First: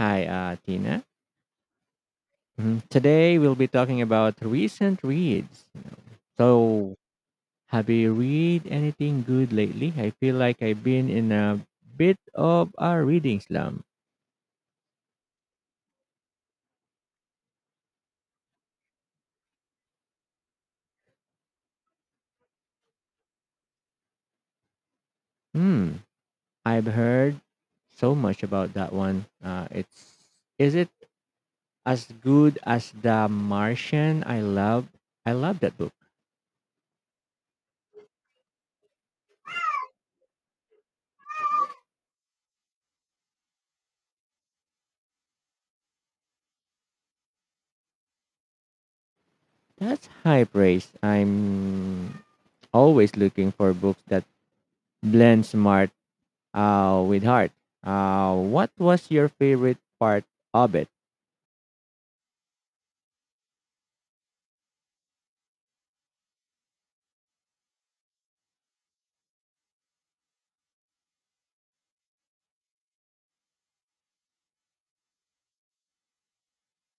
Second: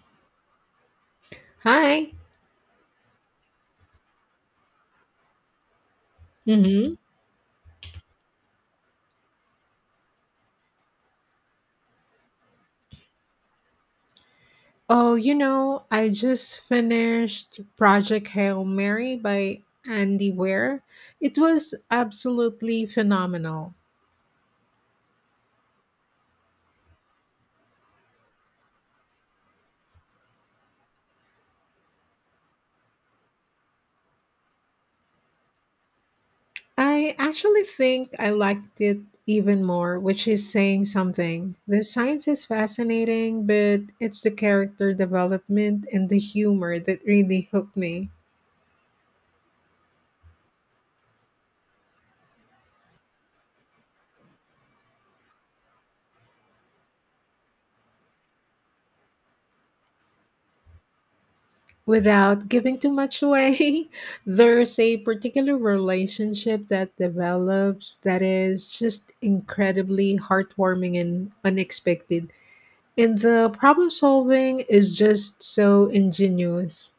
Hi, Tina. Hi. Mhm. Today we'll be talking about recent reads. Mm-hmm. So, have you read anything good lately? I feel like I've been in a bit of a reading slump. Oh, you know, I just finished Project Hail Mary by Andy Weir. It was absolutely phenomenal. Hmm. I've heard so much about that one. It's is it as good as The Martian? I love that book. I actually think I liked it even more, which is saying something. The science is fascinating, but it's the character development and the humor that really hooked me. That's high praise. I'm always looking for books that blend smart with heart. What was your favorite part of it? Without giving too much away, there's a particular relationship that develops that is just incredibly heartwarming and unexpected. And the problem solving is just so ingenious.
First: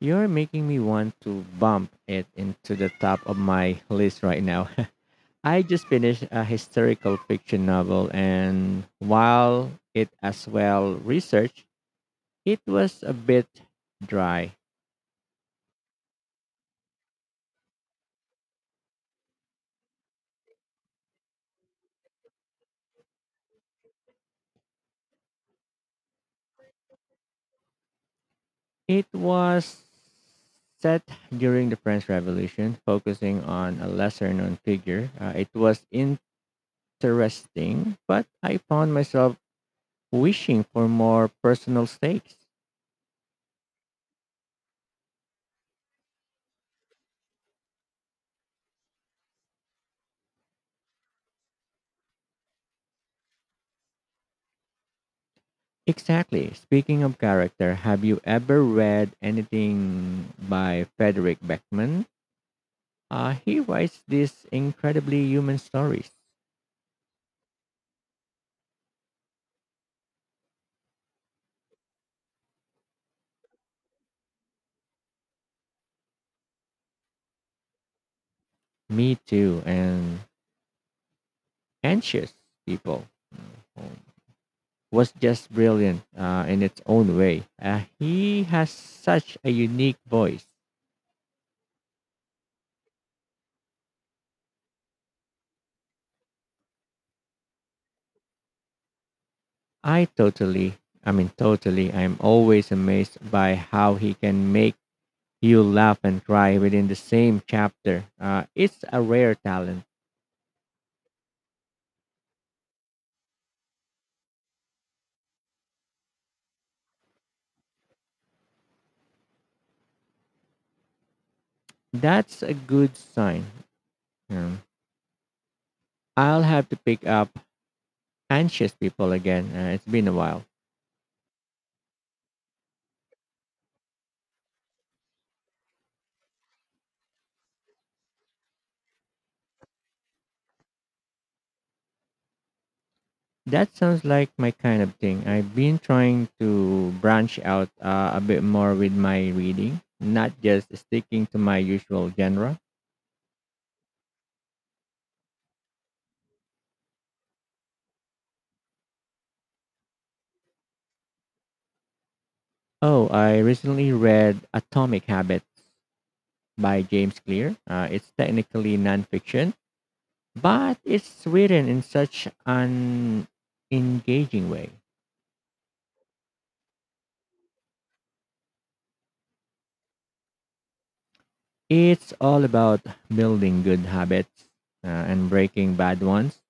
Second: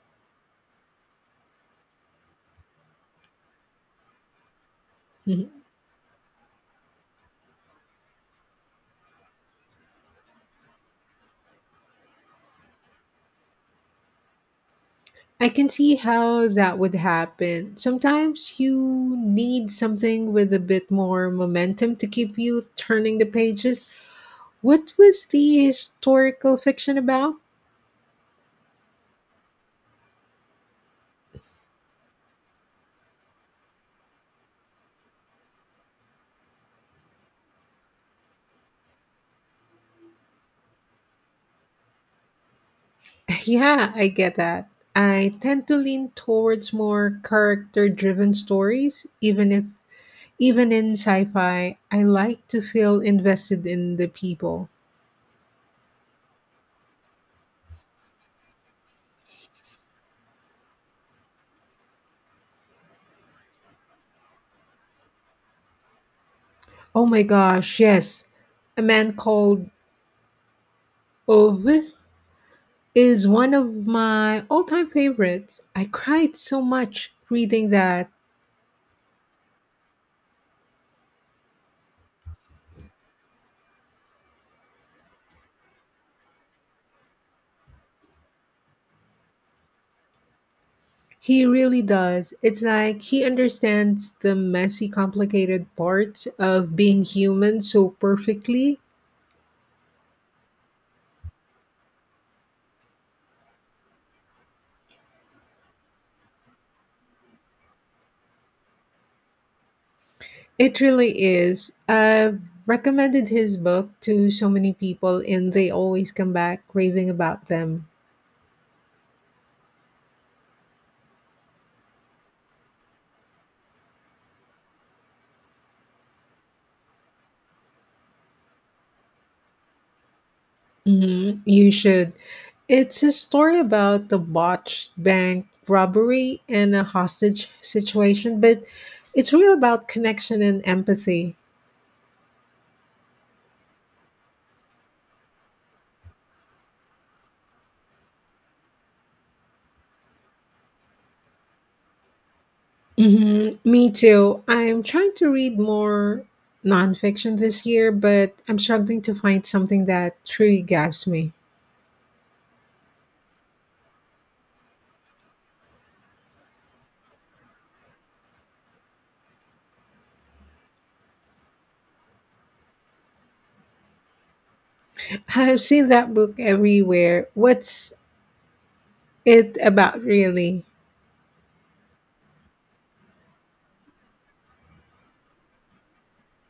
You're making me want to bump it into the top of my list right now. Mhm. I just finished a historical fiction novel, and while it as well researched, it was a bit dry. I can see how that would happen. Sometimes you need something with a bit more momentum to keep you turning the pages. What was the historical fiction about? It was set during the French Revolution, focusing on a lesser known figure. It was interesting, but I found myself wishing for more personal stakes. Yeah, I get that. I tend to lean towards more character-driven stories, even if even in sci-fi, I like to feel invested in the people. Exactly. Speaking of character, have you ever read anything by Frederick Beckman? He writes these incredibly human stories. Oh my gosh, yes. A man called Ove is one of my all-time favorites. I cried so much reading that. Me too, and anxious people. Mm-hmm. Was just brilliant in its own way. He has such a unique voice. He really does. It's like he understands the messy, complicated parts of being human so perfectly. I totally, I mean, totally, I'm always amazed by how he can make you laugh and cry within the same chapter. It's a rare talent. It really is. I've recommended his book to so many people, and they always come back raving about them. That's a good sign. Um, I'll have to pick up Anxious People again. It's been a while. Hmm. You should. It's a story about the botched bank robbery and a hostage situation, but it's real about connection and empathy. That sounds like my kind of thing. I've been trying to branch out a bit more with my reading, not just sticking to my usual genre. Hmm. Me too. I'm trying to read more nonfiction this year, but I'm struggling to find something that truly grabs me. Oh, I recently read Atomic Habits by James Clear. It's technically nonfiction, but it's written in such an engaging way. I've seen that book everywhere. What's it about really? It's all about building good habits and breaking bad ones,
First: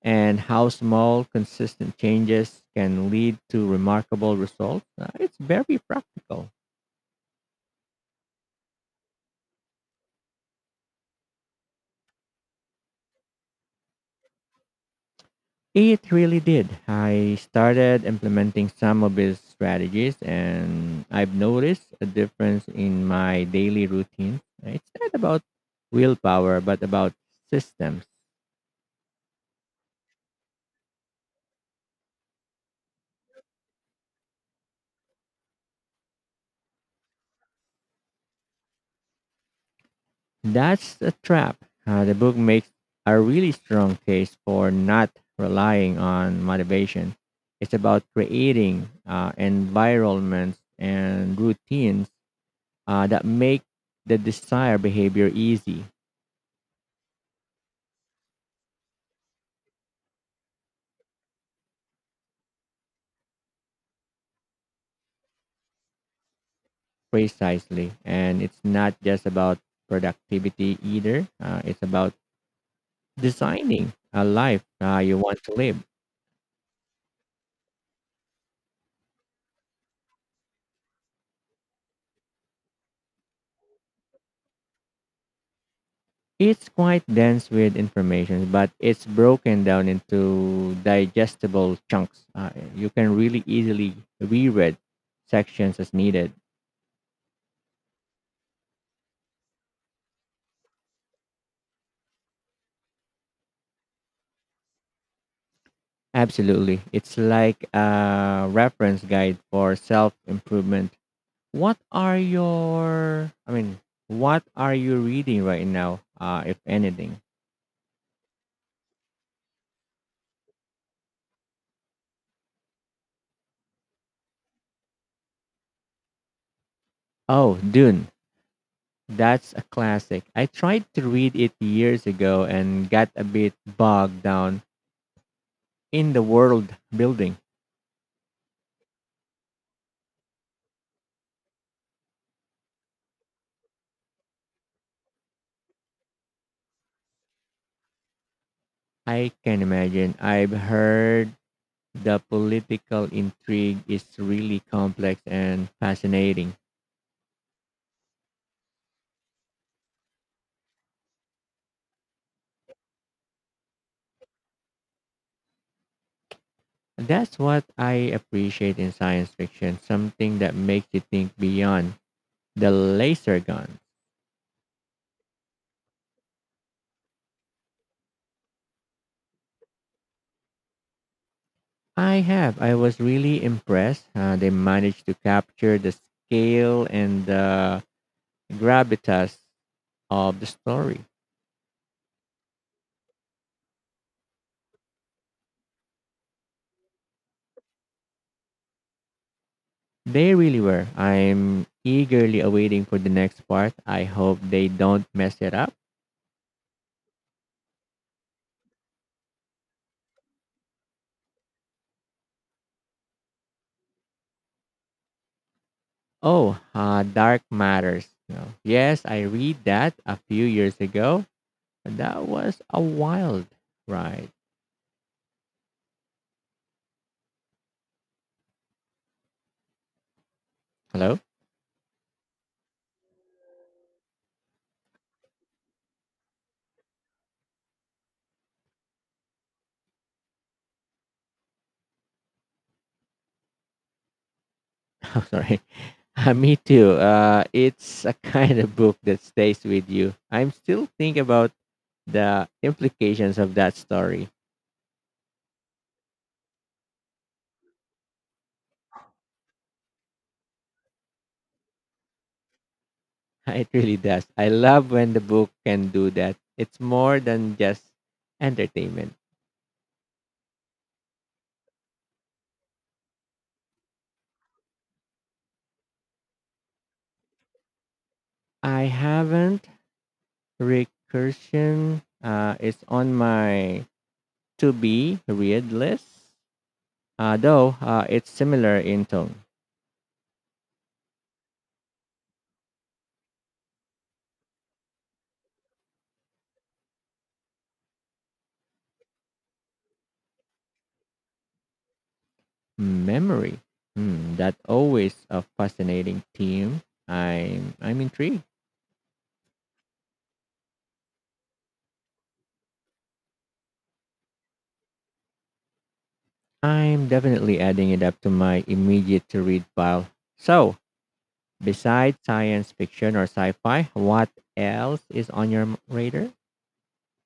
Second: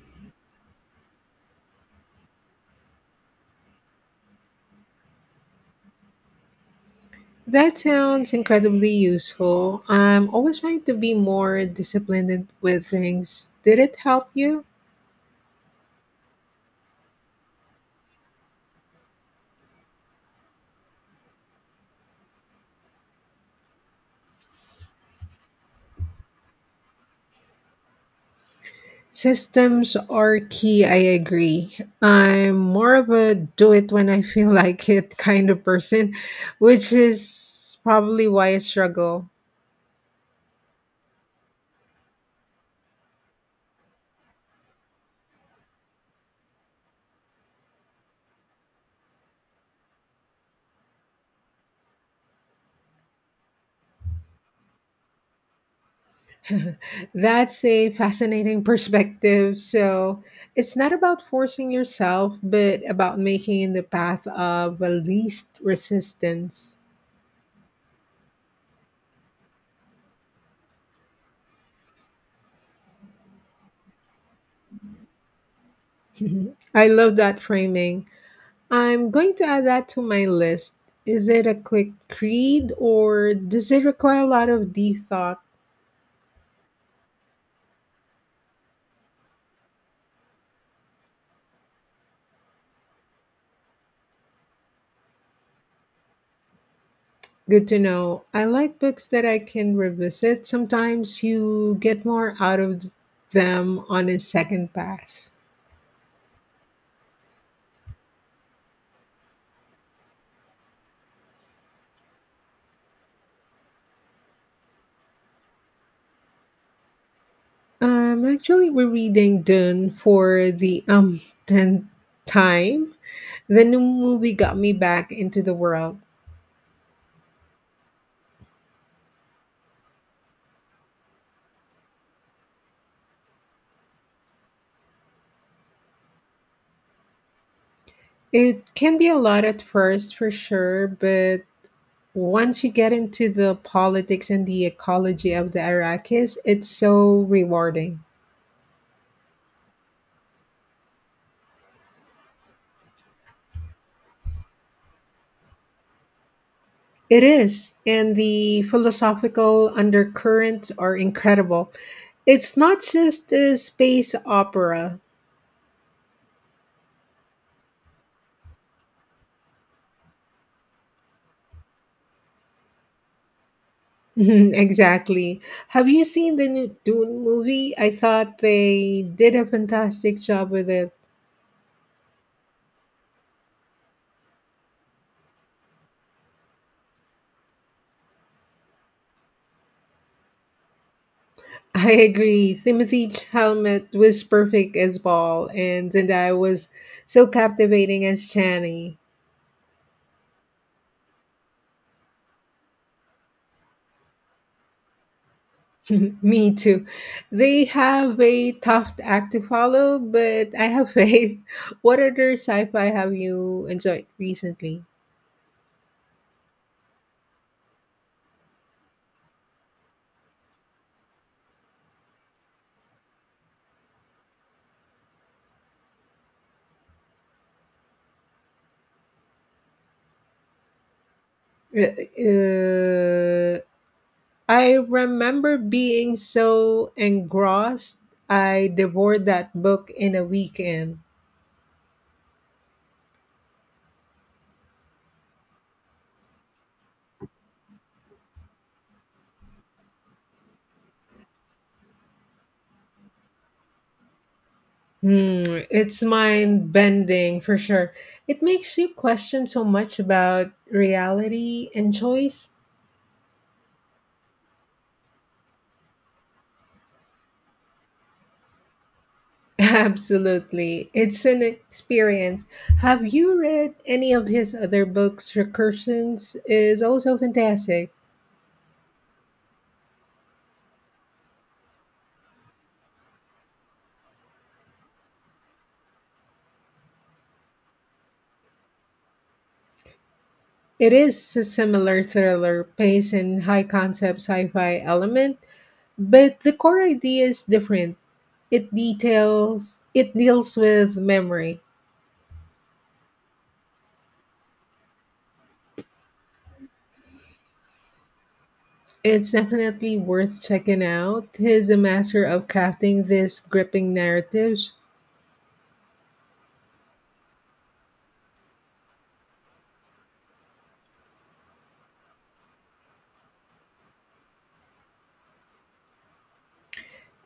and how small, consistent changes can lead to remarkable results. It's very practical. That sounds incredibly useful. I'm always trying to be more disciplined with things. Did it help you? It really did. I started implementing some of his strategies, and I've noticed a difference in my daily routine. It's not about willpower, but about systems. Systems are key, I agree. I'm more of a do it when I feel like it kind of person, which is probably why I struggle. That's the trap. The book makes a really strong case for not relying on motivation. It's about creating environments and routines that make the desired behavior easy, That's a fascinating perspective. So it's not about forcing yourself, but about making in the path of least resistance. precisely. And it's not just about productivity either, it's about designing a life you want to live. Mhm. I love that framing. I'm going to add that to my list. Is it a quick read or does it require a lot of deep thought? It's quite dense with information, but it's broken down into digestible chunks. You can really easily reread sections as needed. Good to know. I like books that I can revisit. Sometimes you get more out of them on a second pass. Absolutely. It's like a reference guide for self improvement. What are your, I mean, what are you reading right now, if anything? Actually, we're reading Dune for the tenth time. The new movie got me back into the world. Oh, Dune. That's a classic. I tried to read it years ago and got a bit bogged down in the world building. It can be a lot at first, for sure, but once you get into the politics and the ecology of the Iraqis, it's so rewarding. I can imagine. I've heard the political intrigue is really complex and fascinating. It is, and the philosophical undercurrents are incredible. It's not just a space opera. That's what I appreciate in science fiction, something that makes you think beyond the laser gun. Exactly. Have you seen the new Dune movie? I thought they did a fantastic job with it. I have. I was really impressed. They managed to capture the scale and the gravitas of the story. I agree. Timothy Chalamet was perfect as Paul, and Zendaya was so captivating as Chani. They really were. I'm eagerly awaiting for the next part. I hope they don't mess it up. Me too. They have a tough act to follow, but I have faith. What other sci-fi have you enjoyed recently? Oh, Dark Matters. You know, yes, I read that a few years ago. And That was a wild ride. Hello? Uh, uh, I remember being so engrossed, I devoured that book in a weekend. Oh, sorry. Me too. It's a kind of book that stays with you. I'm still thinking about the implications of that story. Hmm, it's mind bending for sure. It makes you question so much about reality and choice. It really does. I love when the book can do that. It's more than just entertainment. Absolutely. It's an experience. Have you read any of his other books? Recursions is also fantastic. I haven't recursion. It's on my to be readless, though it's similar in tone. It is a similar thriller, pace and high concept sci fi element. But the core idea is different. It deals with memory. Memory. Hmm, that always a fascinating theme. I'm intrigued. It's definitely worth checking out. He's a master of crafting these gripping narratives. I'm definitely adding it up to my immediate to read pile. So, besides science fiction or sci-fi, what else is on your radar?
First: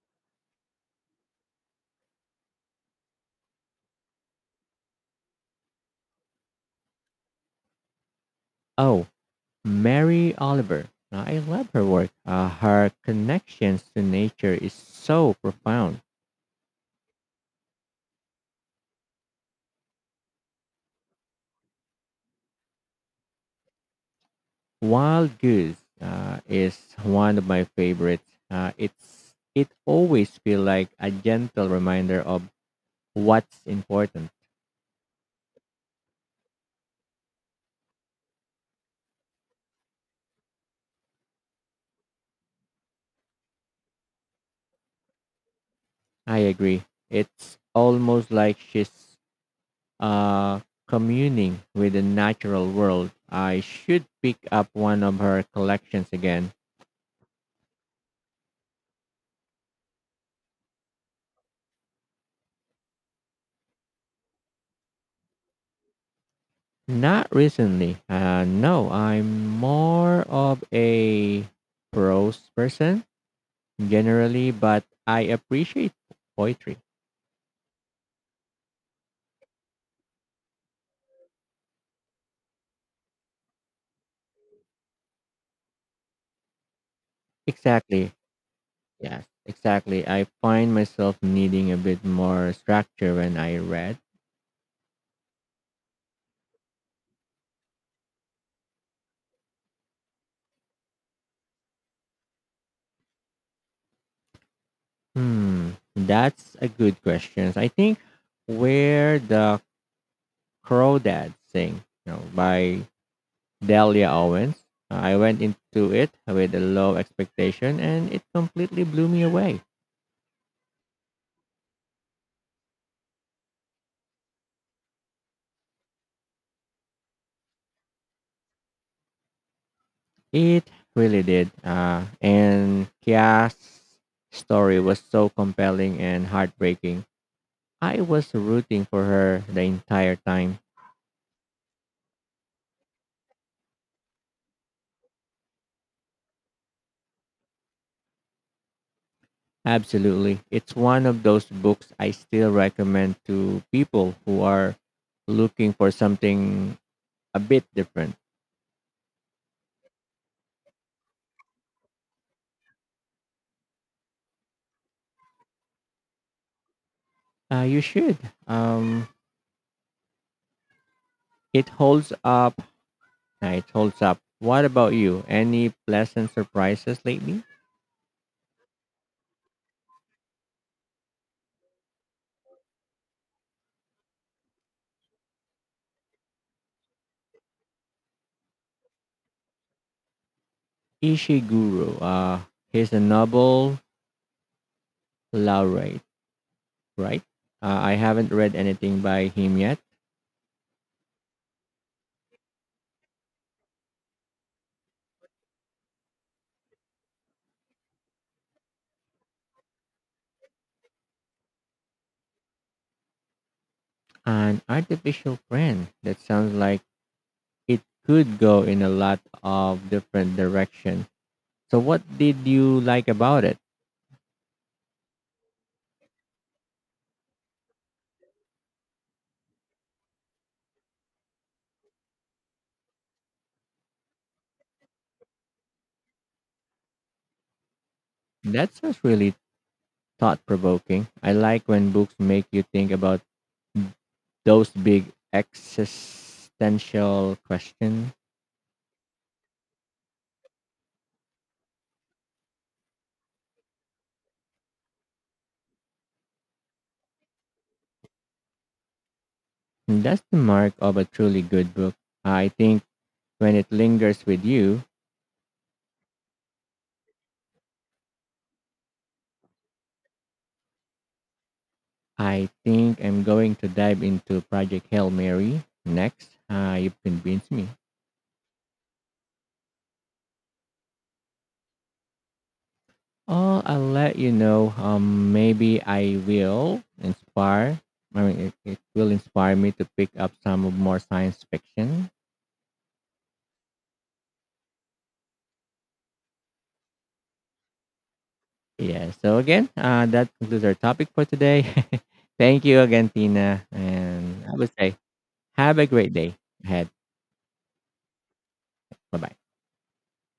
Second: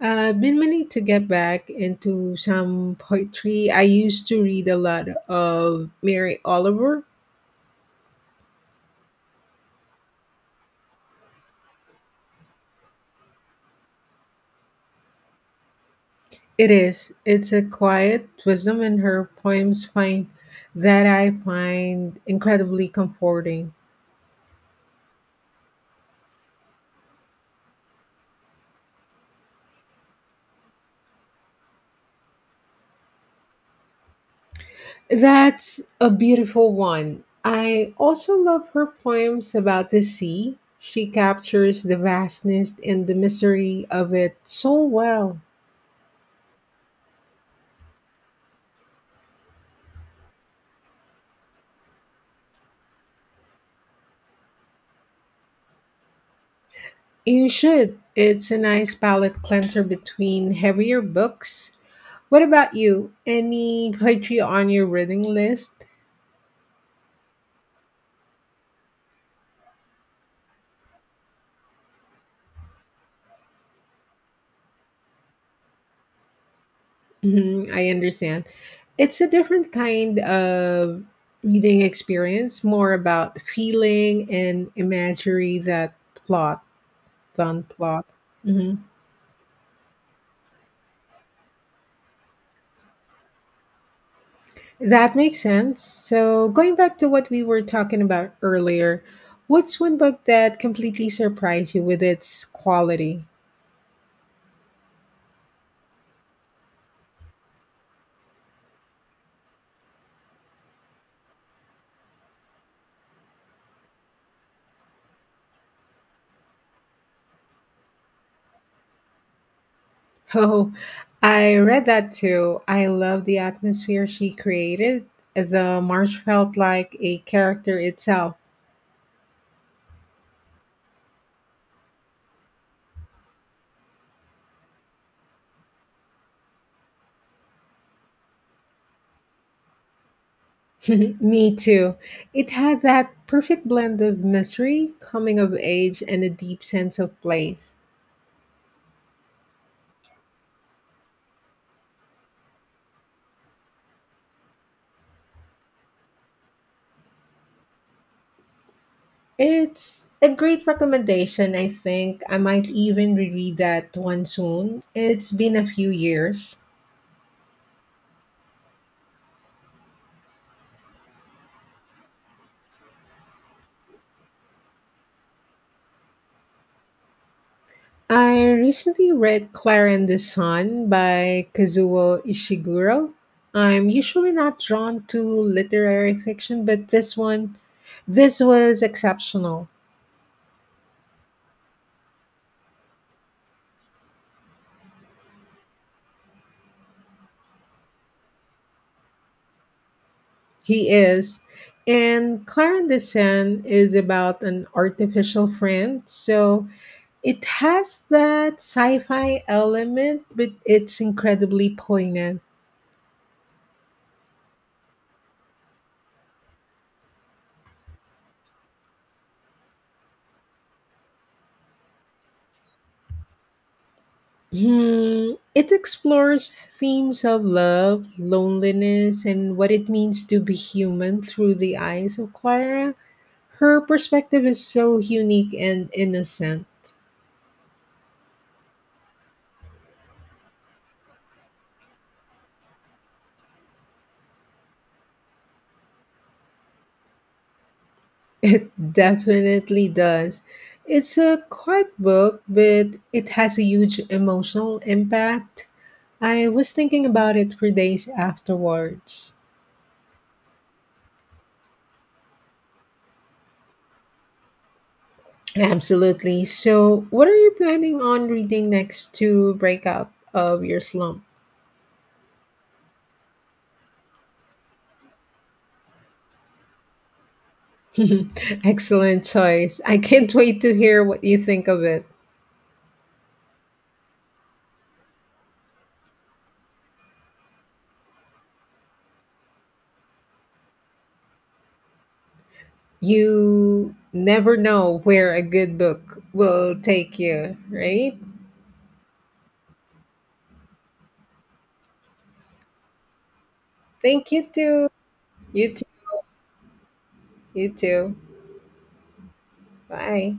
I've been meaning to get back into some poetry. I used to read a lot of Mary Oliver. Oh, Mary Oliver. I love her work. Her connections to nature is so profound. It is. It's a quiet wisdom in her poems find that I find incredibly comforting. Wild Goose is one of my favorites. It always feel like a gentle reminder of what's important. That's a beautiful one. I also love her poems about the sea. She captures the vastness and the mystery of it so well. I agree. It's almost like she's uh, communing with the natural world. I should pick up one of her collections again. You should. It's a nice palette cleanser between heavier books. What about you? Any poetry on your reading list? Not recently. No, I'm more of a prose person generally, but I appreciate poetry. Mhm, I understand. It's a different kind of reading experience, more about feeling and imagery that plot. Planned plot. Exactly. Hmm. Yeah, exactly. I find myself needing a bit more structure when I read. That makes sense. So, going back to what we were talking about earlier, what's one book that completely surprised you with its quality? Hmm, that's a good question. I think where the Crawdads sing, you know, by Delia Owens. I went into it with a low expectation, and it completely blew me away. Oh, I read that too. I love the atmosphere she created. The marsh felt like a character itself. It really did. And Kia's story was so compelling and heartbreaking. I was rooting for her the entire time. Me too. It had that perfect blend of mystery, coming of age, and a deep sense of place. Absolutely. It's one of those books I still recommend to people who are looking for something a bit different. It's a great recommendation, I think. I might even reread that one soon. It's been a few years. You should. Um, it holds up. It holds up. What about you? Any pleasant surprises lately? I recently read Clara and the Sun by Kazuo Ishiguro. I'm usually not drawn to literary fiction, but this one, this was exceptional. Ishiguro. He's a Nobel laureate, right? I haven't read anything by him yet. He is. And Clarin is about an artificial friend, so it has that sci-fi element, but it's incredibly poignant. An artificial friend. That sounds like it could go in a lot of different direction. So, what did you like about it? Hmm, it explores themes of love, loneliness, and what it means to be human through the eyes of Clara. Her perspective is so unique and innocent. That's just really thought provoking. I like when books make you think about those big existential questions. It definitely does. It's a quiet book, but it has a huge emotional impact. I was thinking about it for days afterwards. And that's the mark of a truly good book. I think when it lingers with you, Absolutely. So, what are you planning on reading next to break out of your slump? I think I'm going to dive into Project Hail Mary next. You've convinced me. Excellent choice. I can't wait to hear what you think of it. Oh, I'll let you know. Maybe I will inspire. I mean, it will inspire me to pick up some more science fiction. You never know where a good book will take you, right? Yeah. So again, that concludes our topic for today. Thank you again, Tina, Thank you and I would too. say You have too. a great day ahead. You too. Bye bye. Bye.